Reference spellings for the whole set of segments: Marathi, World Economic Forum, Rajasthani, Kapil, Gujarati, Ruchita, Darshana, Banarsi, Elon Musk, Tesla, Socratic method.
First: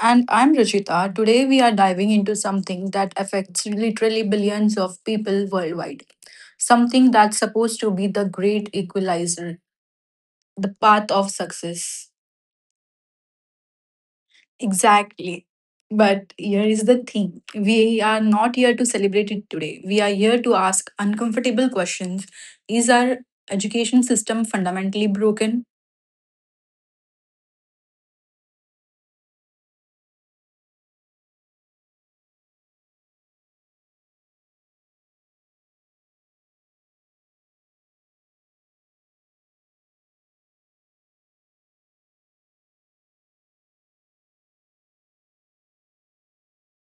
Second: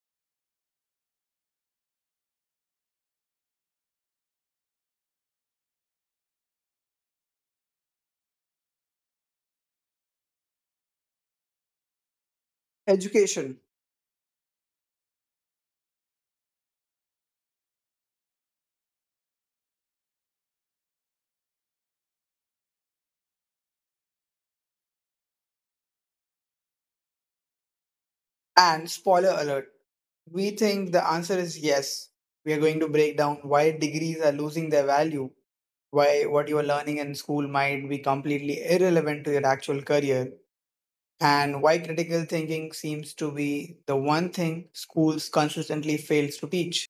And I'm Ruchita. Today we are diving into something that affects literally billions of people worldwide. Something that's supposed to be the great equalizer, the path of success. Education Exactly. But here is the thing, we are not here to celebrate it today. We are here to ask uncomfortable questions. Is our education system fundamentally broken? and spoiler alert. We think the answer is yes. We are going to break down why degrees are losing their value, why what you are learning in school might be completely irrelevant to your actual career, and why critical thinking seems to be the one thing schools consistently fails to teach.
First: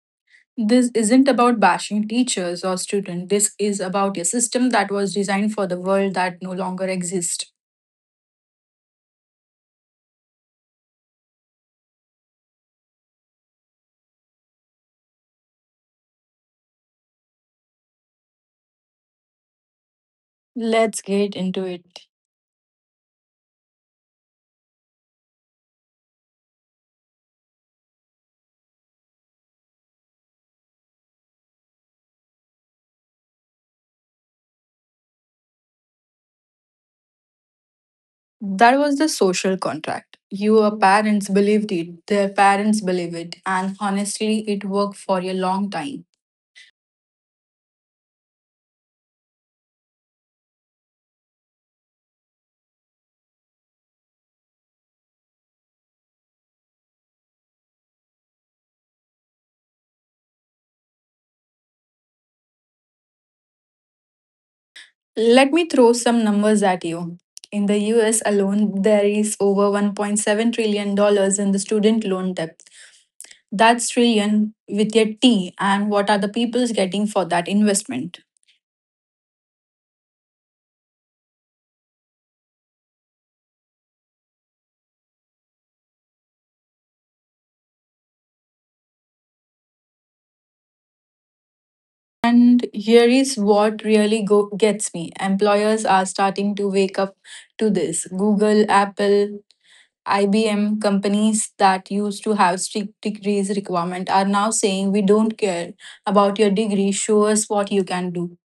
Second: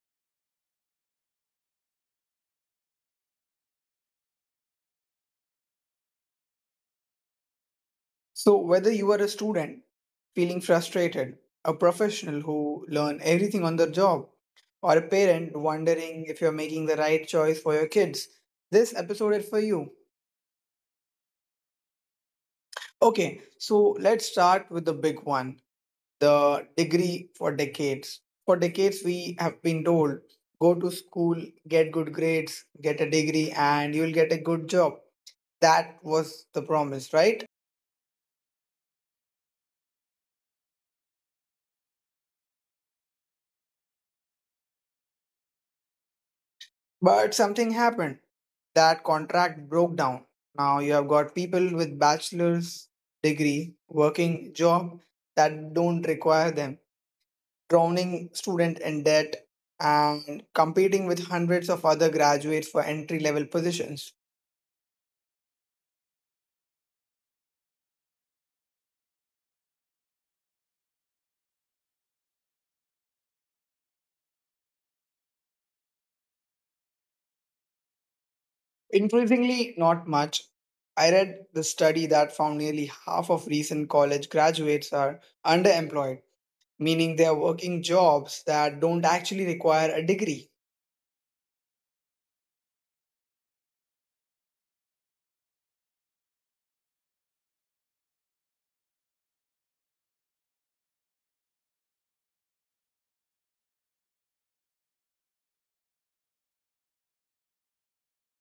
This isn't about bashing teachers or students. This is about a system that was designed for the world that no longer exists. So, whether you are a student feeling frustrated, a professional who learn everything on the job, or a parent wondering if you're making the right choice for your kids, this episode is for you. Let's get into it. Okay, so let's start with the big one, the degree for decades. For decades, we have been told go to school, get good grades, get a degree, and you'll get a good job. That was the promise, right? That was the social contract. Your parents believed it, their parents believe it, and honestly, it worked for a long time. But something happened. That contract broke down. Now you have got people with bachelor's degree working job that don't require them, drowning student in debt and competing with hundreds of other graduates for entry level positions. Let me throw some numbers at you. In the US alone, there is over $1.7 trillion dollars in the student loan debt. That's trillion with a T, and what are the people's getting for that investment? Increasingly not much. I read the study that found nearly half of recent college graduates are underemployed, meaning they are working jobs that don't actually require a degree. And here is what really gets me, employers are starting to wake up to this. Google, Apple, IBM companies that used to have strict degrees requirement are now saying we don't care about your degree, show us what you can do.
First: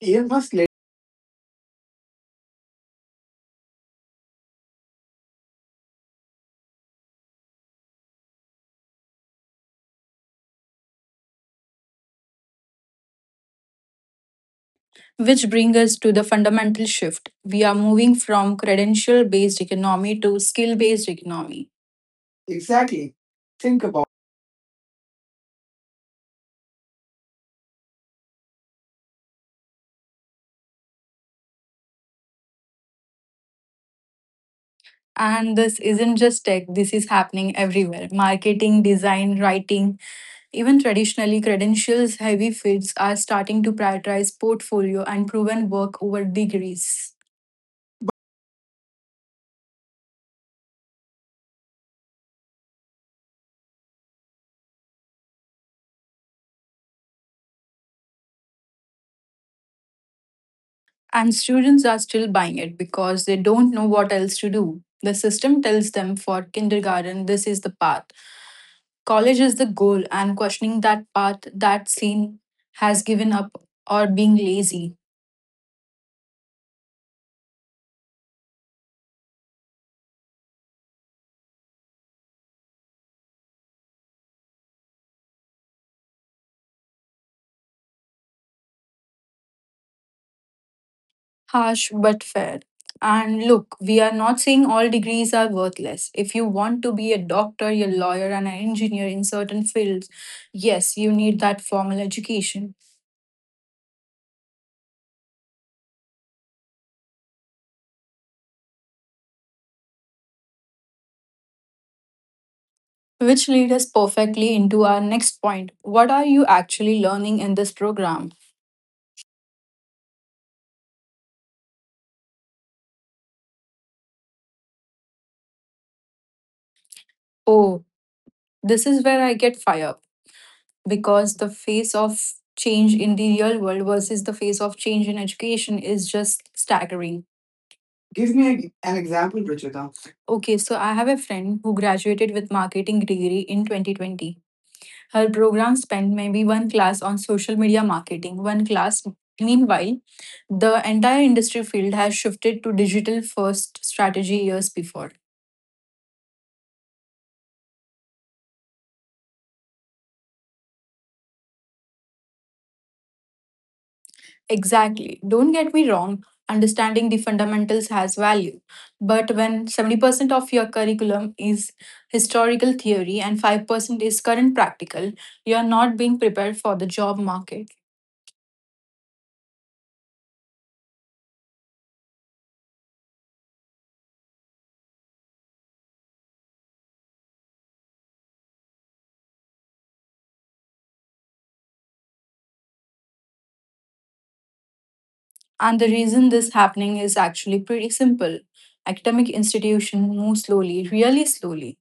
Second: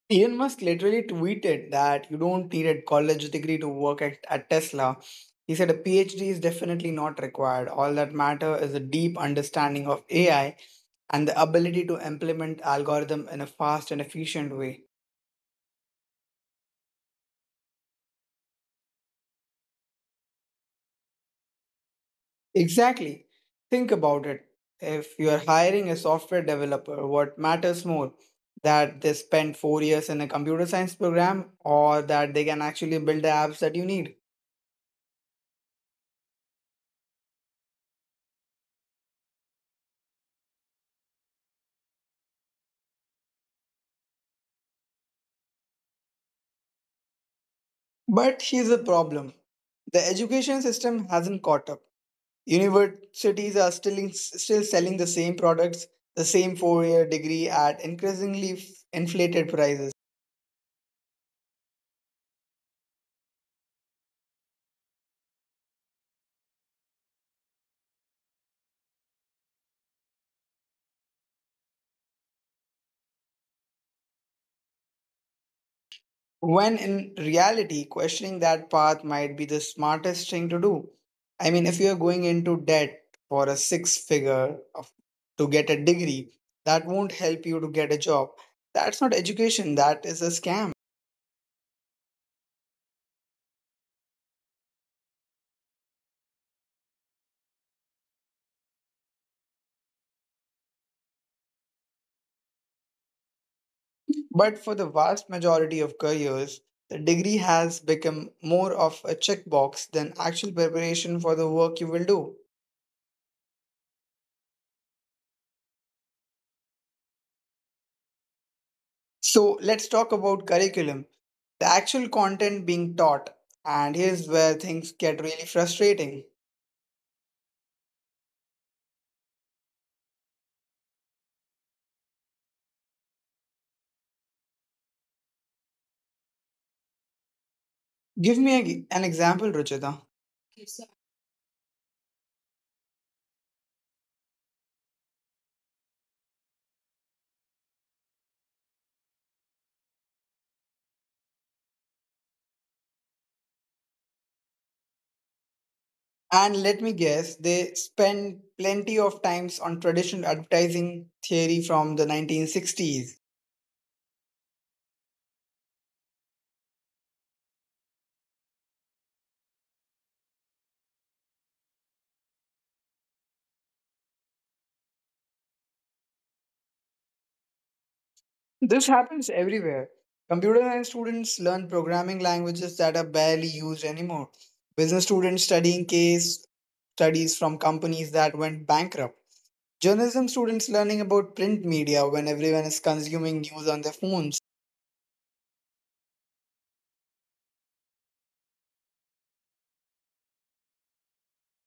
You Elon must Musk literally tweeted that you don't need a college degree to work at Tesla. He said a PhD is definitely not required. All that matter is a deep understanding of AI and the ability to implement algorithm in a fast and efficient way. Which brings us to the fundamental shift. We are moving from credential based economy to skill based economy. Exactly. Exactly. Think Think about it. about it. If you're hiring a software developer, what matters more? That they spend 4 years in a computer science program or that they can actually build the apps that you need? And this isn't just tech, this is happening everywhere. Marketing, design, writing, even traditionally credentials heavy fields are starting to prioritize portfolio and proven work over degrees. But here's the problem, the education system hasn't caught up. Universities are still selling the same products, the same 4 year degree at increasingly inflated prices. And students are still buying it because they don't know what else to do. The system tells them for kindergarten, this is the path. College is the goal, and questioning that path, that scene has given up or being lazy. When in reality, questioning that path might be the smartest thing to do. I mean, if you're going into debt for a to get a degree, that won't help you to get a job. That's not education, that is a scam. Harsh but fair. And look, we are not saying all degrees are worthless. If you want to be a doctor, a lawyer, and an engineer in certain fields, yes, you need that formal education. But for the vast majority of careers, the degree has become more of a checkbox than actual preparation for the work you will do. Which lead us perfectly into our next point. What are you actually learning in this program? So let's talk about curriculum, the actual content being taught. And here's where things get really frustrating. Oh, this is where I get fired up, because the face of change in the real world versus the face of change in education is just staggering. Give Give me me a g an an example, example, Rachita. Ruchita. Okay, so I have a friend who graduated with marketing degree in 2020. Her program spent maybe one class on social media marketing, one class. Meanwhile, the entire industry field has shifted to digital first strategy years before. And let me guess, they spend plenty of times on traditional advertising theory from the 1960s. Exactly. Don't get me wrong, understanding the fundamentals has value. But when 70% of your curriculum is historical theory and 5% is current practical, you are not being prepared for the job market. This happens everywhere. Computer science students learn programming languages that are barely used anymore. Business students studying case studies from companies that went bankrupt. Journalism students learning about print media when everyone is consuming news on their phones. And the reason this happening is actually pretty simple. Academic institutions move slowly, really slowly.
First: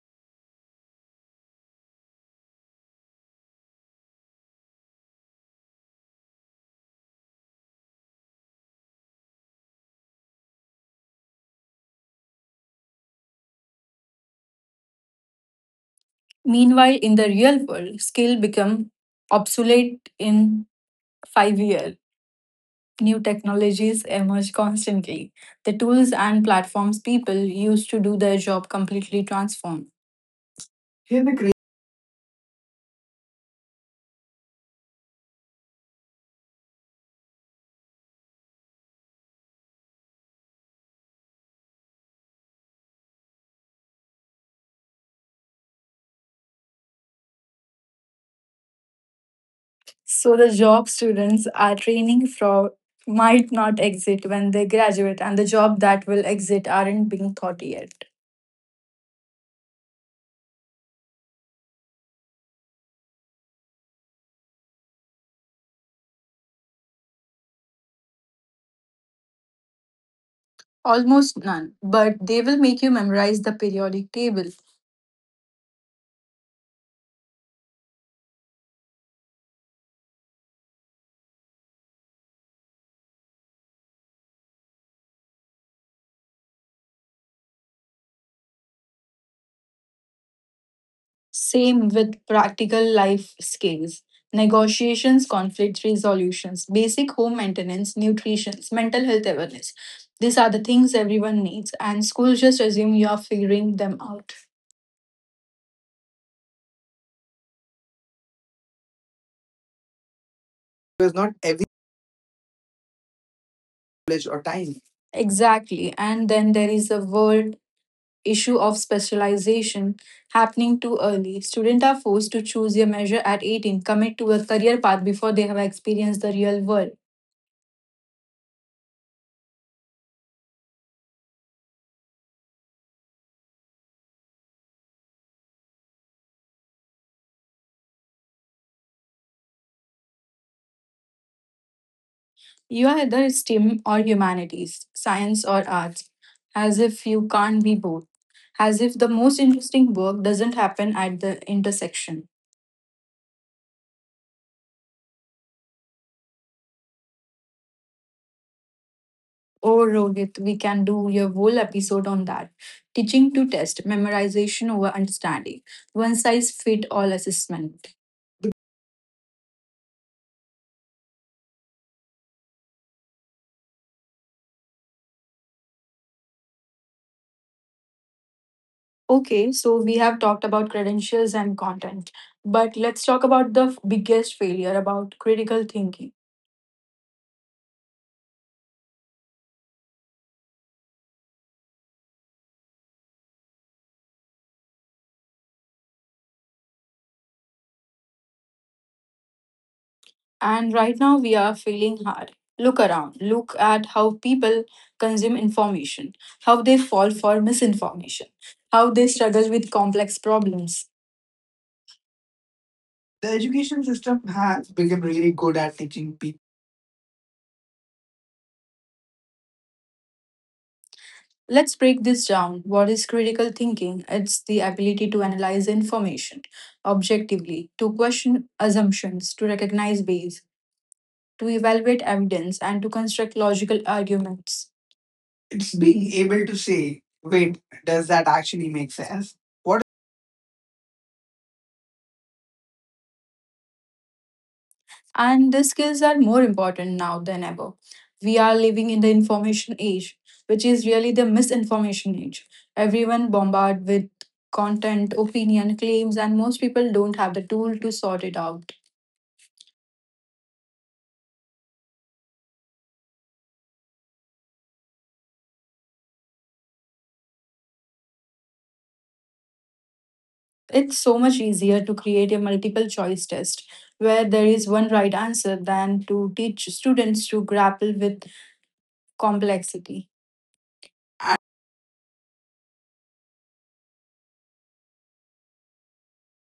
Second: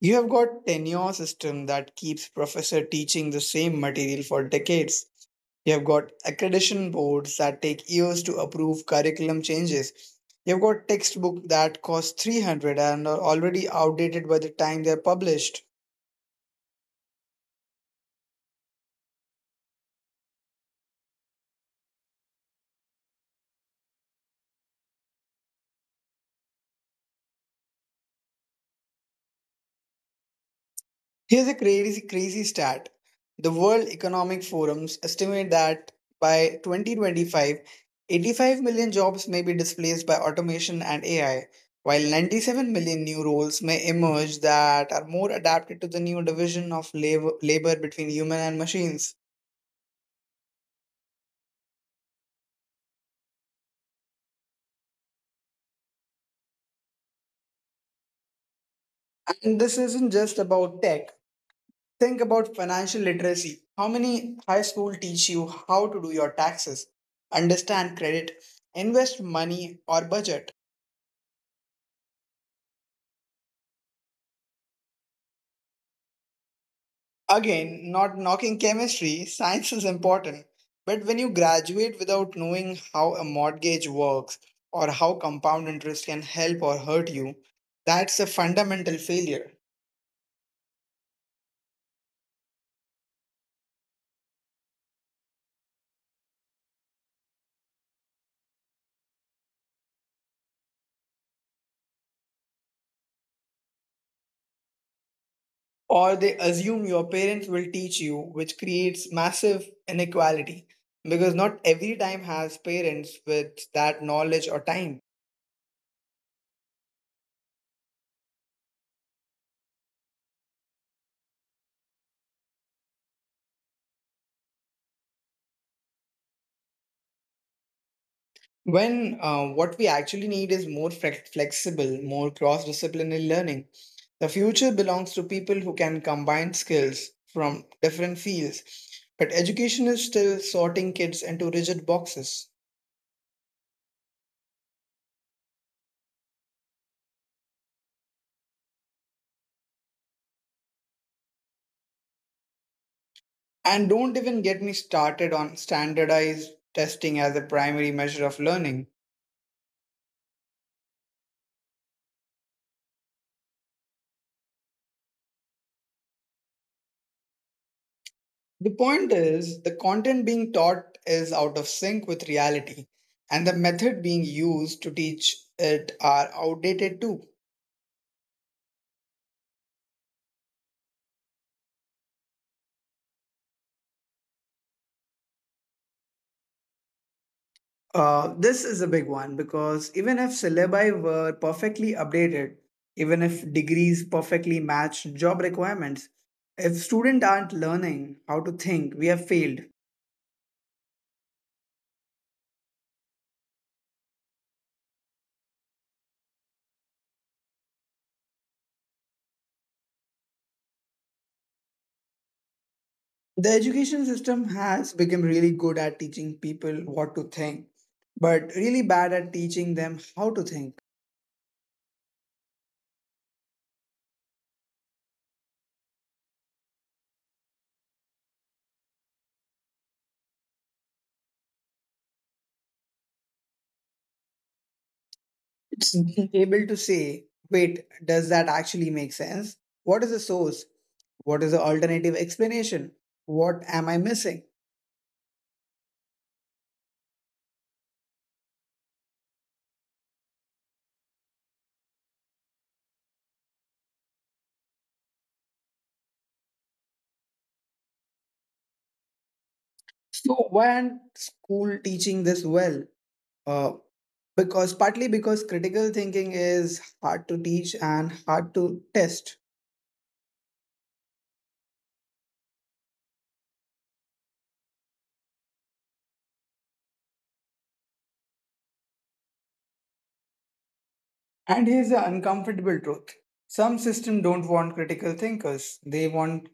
You have got tenure system that keeps professor teaching the same material for decades. You have got accreditation boards that take years to approve curriculum changes. You've got textbook that cost 300 and are already outdated by the time they're published. Meanwhile, in the real world, skill become obsolete in 5 years. New technologies emerge constantly. The tools and platforms people used to do their job completely transform. Hear the Here's a cra- crazy, crazy stat. The World Economic Forums estimate that by 2025, 85 million jobs may be displaced by automation and AI, while 97 million new roles may emerge that are more adapted to the new division of labor, labor between human and machines. So the job students are training for might not exit when they graduate, and the job that will exit aren't being thought yet. And this isn't just about tech. Think about financial literacy. How many high school teach you how to do your taxes, understand credit, invest money or budget? Almost none, but they will make you memorize the periodic table. Again, not knocking chemistry, science is important. But when you graduate without knowing how a mortgage works or how compound interest can help or hurt you, that's a fundamental failure. Same with practical life skills, negotiations, conflict resolutions, basic home maintenance, nutrition, mental health awareness. These are the things everyone needs, and schools just assume you are figuring them out. Or they assume your parents will teach you, which creates massive inequality Because not because every not every time has parents with that knowledge or knowledge or time. time. Exactly. And then there is the world issue of specialization happening too early. Students are forced to choose a measure at 18, commit to a career path before they have experienced the real world. When what we actually need is more flexible, more cross disciplinary learning. The future belongs to people who can combine skills from different fields. But education is still sorting kids into rigid boxes. You are either STEM or humanities, science or arts, as if you can't be both, as if the most interesting work doesn't happen at the intersection. And don't even get me started on standardized testing as a primary measure of learning. Oh, Rohit, we can do your whole episode on that. Teaching to test, memorization over understanding, one size fit all assessment. The point is, the content being taught is out of sync with reality, and the method being used to teach it are outdated too. Okay, so we have talked about credentials and content, but let's talk about the biggest failure about critical thinking. This is a big one because even if syllabi were perfectly updated, even if degrees perfectly matched job requirements, if students aren't learning how to think, we have failed. And right now we are failing hard. Look around. Look at how people consume information, how they fall for misinformation, how they struggle with complex problems. The The education education system system has has become become really good really at good at teaching people. teaching people what to think, but really bad at teaching them how to think. Let's break this down. What is critical thinking? It's the ability to analyze information objectively, to question assumptions, to recognize bias, to evaluate evidence, and to construct logical arguments. It's It's being able to able to say, say, wait, wait, does does that that actually actually make make sense? sense? What What is the source? What is the alternative explanation? What am I missing? and the skills are more important now than ever. We are living in the information age, which is really the misinformation age. Everyone bombarded with content, opinion, claims, and most people don't have the tool to sort it out. So why aren't school teaching this well? Uh, because partly because critical thinking is hard to teach and hard to test. It's so much easier to create a multiple choice test where there is one right answer than to teach students to grapple with complexity. And here's the uncomfortable truth: some systems don't want critical thinkers; they want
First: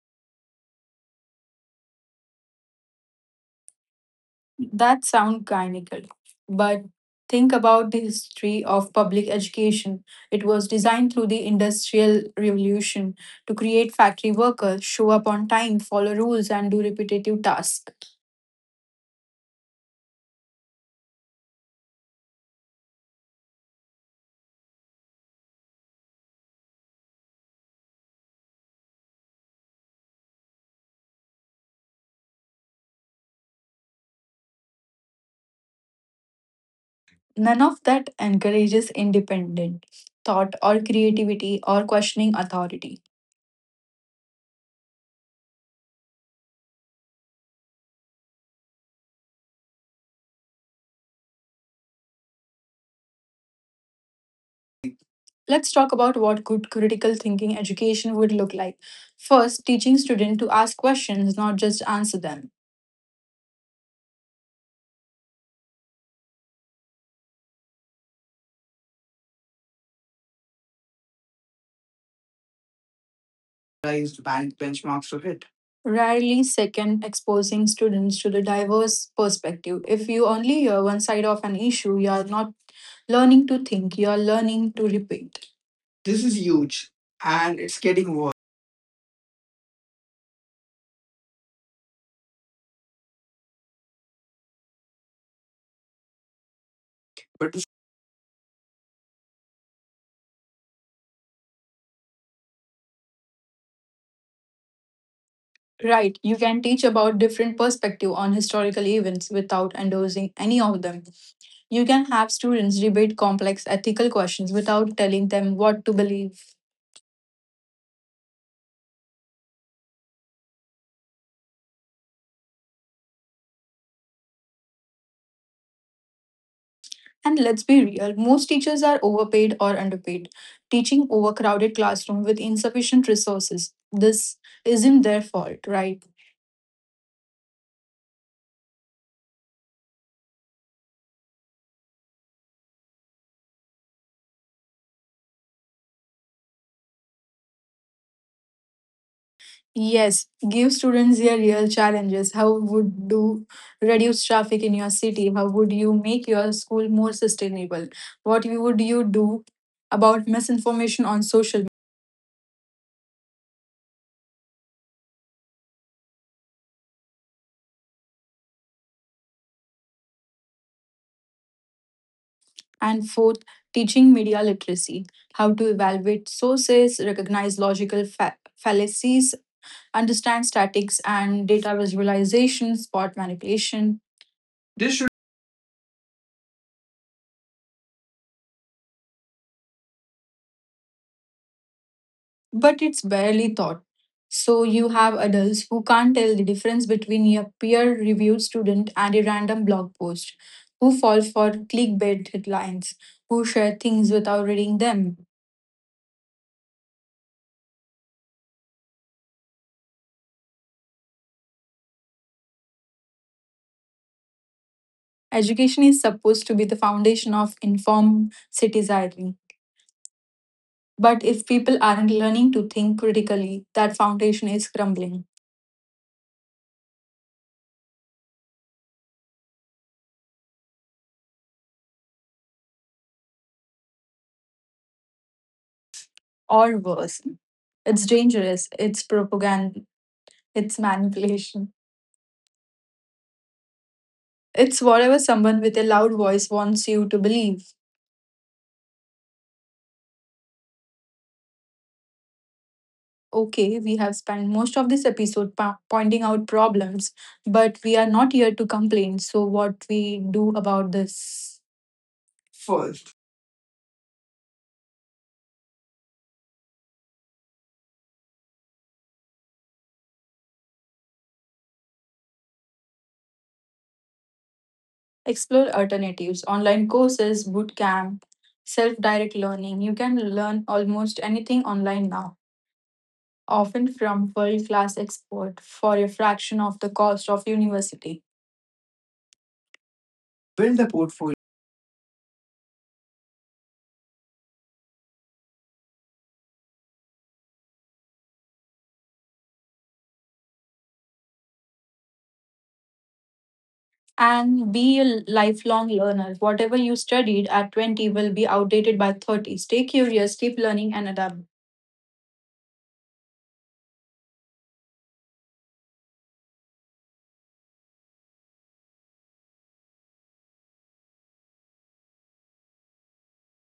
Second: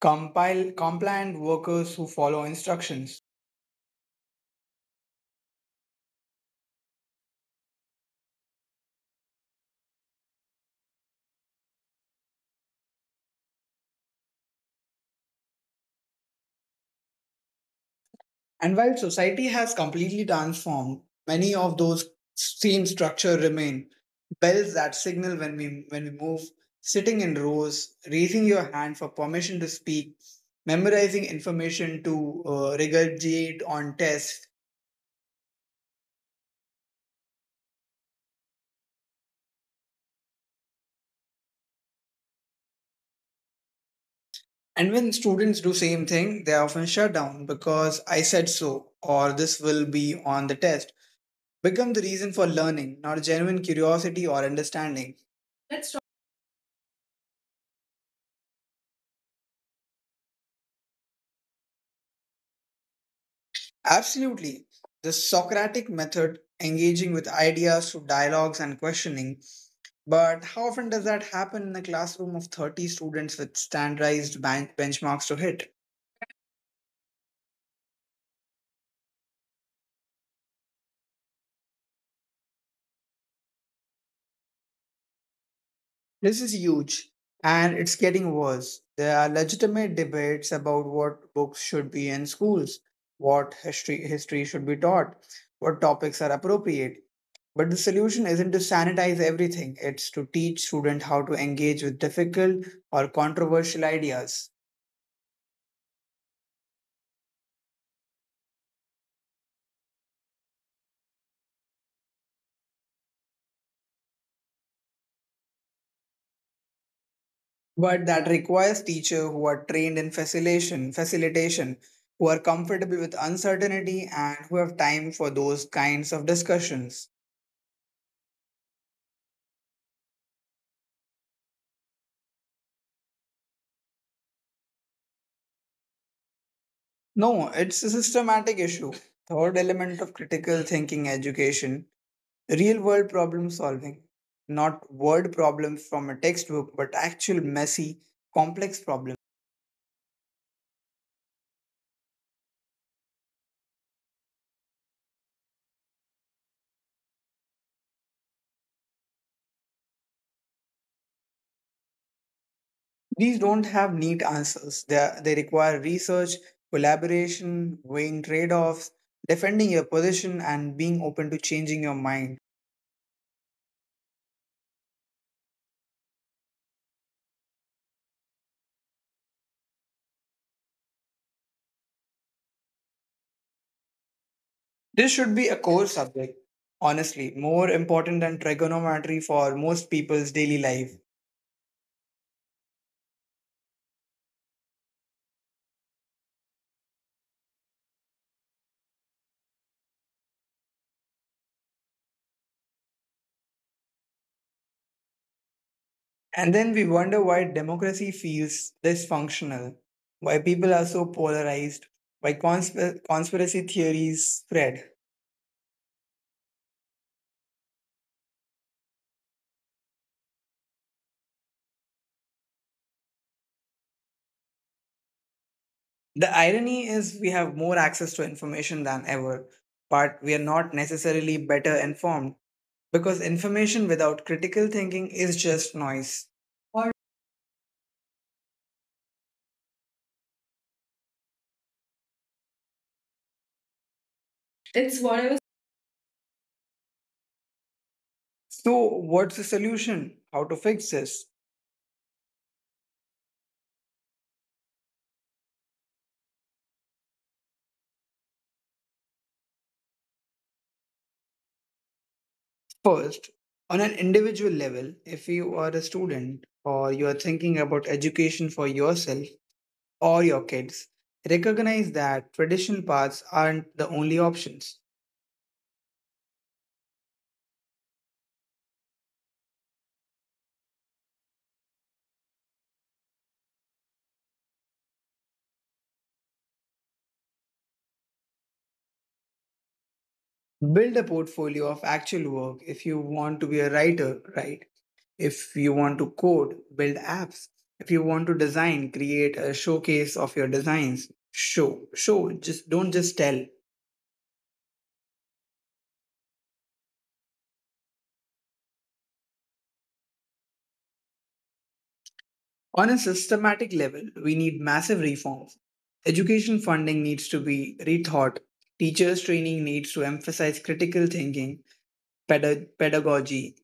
compile compliant workers who follow instructions. That sounds cynical, but think about the history of public education. It was designed through the Industrial Revolution to create factory workers, show up on time, follow rules, and do repetitive tasks. And while society has completely transformed, many of those same structure remain. Bells that signal when we move, sitting in rows, raising your hand for permission to speak, memorizing information to regurgitate on tests. None of that encourages independent thought or creativity or questioning authority. And when students do same thing, they are often shut down because I said so or this will be on the test. Become the reason for learning, not genuine curiosity or understanding. Let's talk Let's about what good critical thinking education would look like. First, teaching students to ask questions, not just answer them. Absolutely. The Socratic method, engaging with ideas through dialogues and questioning. But how often does that happen in a classroom of 30 students with Raised standardized bank benchmarks to benchmarks to hit. hit? Rarely, second, exposing students to the diverse perspective. If you only hear one side of an issue, you are not learning to think, you are learning to repeat. This is This is huge huge, and and it's it's getting getting worse. worse. There are legitimate debates about what books should be in schools, what history should be taught, what topics are appropriate. But it's- But the solution isn't to sanitize everything, it's to teach students how to engage with difficult or controversial ideas. Right, you can teach about different perspective on historical events without endorsing any of them. You can have students debate complex ethical questions without telling them what to believe. But that requires teachers who are trained in facilitation, who are comfortable with uncertainty and who have time for those kinds of discussions. And let's be real, most teachers are overpaid or underpaid, teaching overcrowded classroom with insufficient resources. This isn't their fault, right? No, it's a systematic issue. Third element of critical thinking education, real world problem solving. Not word problems from a textbook, but actual messy, complex problems. Yes, give students their real challenges. How would do reduce traffic in your city? How would you make your school more sustainable? Would you do about misinformation on social. These don't have neat answers. They require research, collaboration, weighing trade offs, defending your position, and being open to changing your mind. And fourth, teaching media literacy, how to evaluate sources, recognize logical fallacies, understand statics and data visualization, spot manipulation. This- This should be a core subject, honestly, more important than trigonometry for most people's daily life. But it's barely taught. So you have adults who can't tell the difference between a peer-reviewed student and a random blog post, who fall for clickbait headlines, who share things without reading them. And then we wonder why democracy feels dysfunctional, why people are so polarized, why conspiracy theories spread. Education is supposed to be the foundation of informed citizenry. But if people aren't learning to think critically, that foundation is crumbling. The irony is we have more access to information than ever, but we are not necessarily better informed because information without critical thinking is just noise. Or Or worse, it's dangerous, it's propaganda, it's manipulation. It's It's whatever what I was someone with a loud voice wants you to believe. So, what's the solution? How to fix this? Okay, we have spent most of this episode pointing out problems, but we are not here to complain. So, what we do about this? First, First, on an individual level, if you are a student or you are thinking about education for yourself or your kids, recognize that traditional paths aren't the only options. explore alternatives, online courses, boot camp, self direct learning. You can learn almost anything online now, often from world class experts, for a fraction of the cost of university. Build a Build a portfolio. portfolio of actual work if you want to be a writer, right? If you want to code, build apps. If you want to design, create a showcase of your designs. Just don't just tell. And be a lifelong learner. Whatever you studied at 20 will be outdated by 30. Stay curious, keep learning, and adapt. On a systematic level, we need massive reforms. Education funding needs to be rethought. Teachers' training needs to emphasize critical thinking, pedagogy.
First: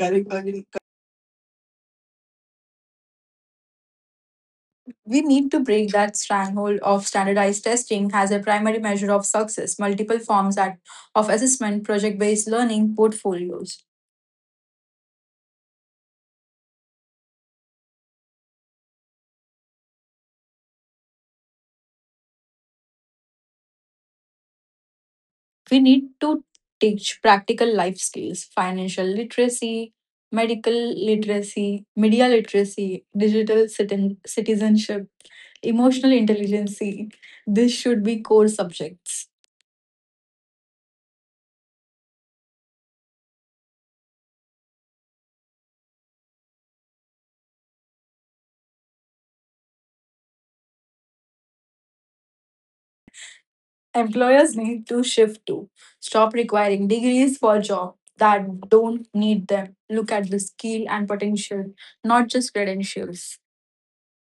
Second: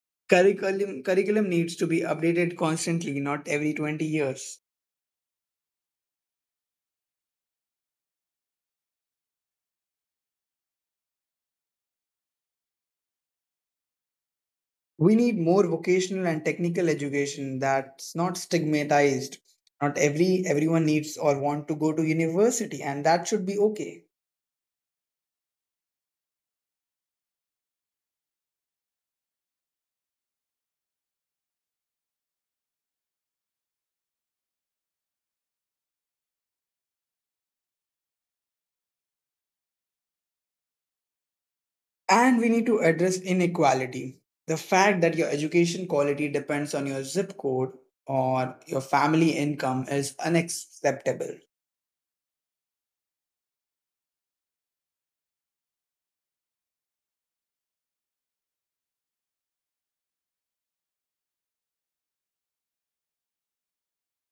Correct, Bhavani. Curriculum needs to be updated constantly, not every 20 years. We need to break that stranglehold of standardized testing as a primary measure of success. Multiple forms at, of assessment, project based learning, portfolios. We need more vocational and technical education that's not stigmatized. Not everyone needs or want to go to university, and that should be okay. We need to teach practical life skills, financial literacy, medical literacy, media literacy, digital citizenship, emotional intelligence. This should be core subjects. And we need to address inequality. The fact that your education quality depends on your zip code or your family income is unacceptable. Employers need to shift to stop requiring degrees for jobs that don't need them. Look at the skill and potential, not just credentials.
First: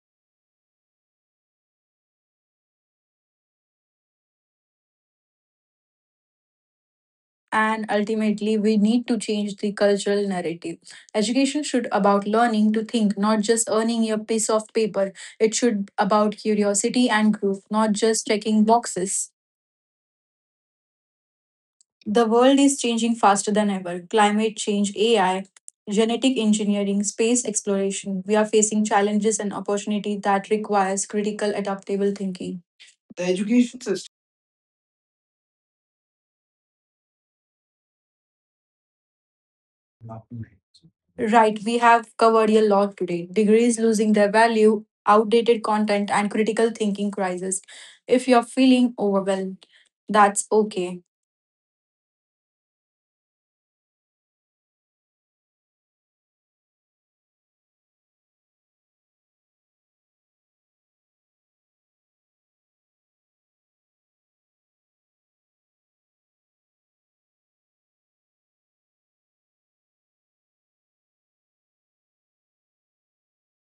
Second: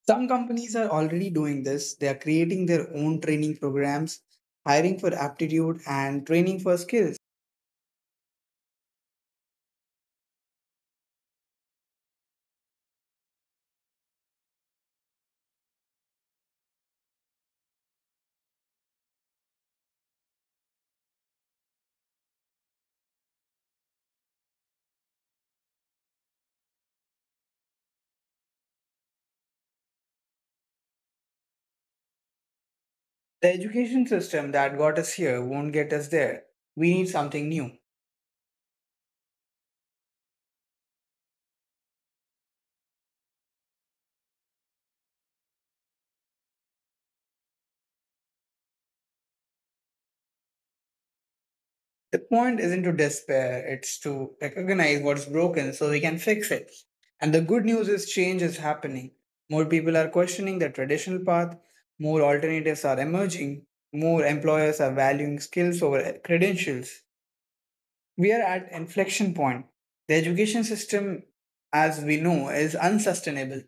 Some companies are already doing this. They are creating their own training programs, hiring for aptitude, and training for skills. And ultimately we need to change the cultural narrative. Education should about learning to think, not just earning your piece of paper. It should about curiosity and growth, not just checking boxes. The world is changing faster than ever. Climate change, AI, genetic engineering, space exploration, we are facing challenges and opportunity that requires critical adaptable thinking. The The education education system. system that got us here won't get us there. We need something new. Right, we have covered a lot today. Degrees losing their value, outdated content, and critical thinking crisis. If you're feeling overwhelmed, that's okay. The point isn't to despair, it's to recognize what's broken so we can fix it. And the good news is change is happening. More people are questioning the traditional path, more alternatives are emerging, more employers are valuing skills over credentials. We are at an inflection point. The education system as we know is unsustainable.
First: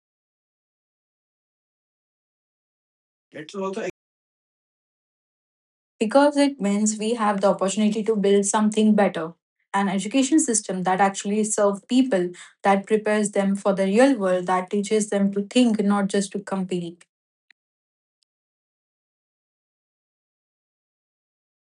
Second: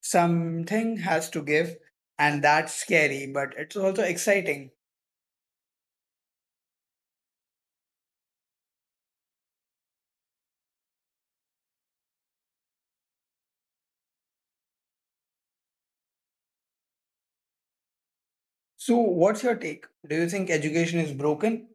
Something has to give and that's scary, but It's it's also also exciting. because it means we have the opportunity to build something better, an education system that actually serves people, that prepares them for the real world, that teaches them to think, not just to compete. So what's your take? Do you think education is broken?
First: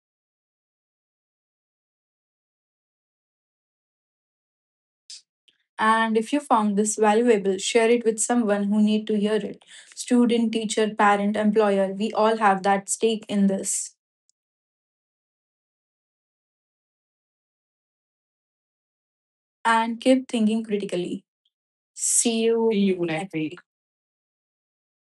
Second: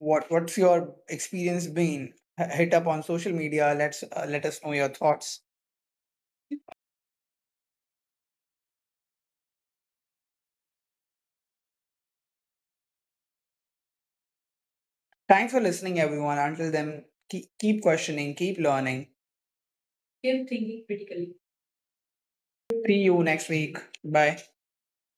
What what's your experience been? Hit up on social media. Let's let us know your thoughts. And if you found this valuable, share it with someone who need to hear it. Student, teacher, parent, employer, we all have that stake in this. Thanks for listening, everyone. Until then, keep questioning, keep learning. And keep thinking critically. See See you you next next week. week. Bye.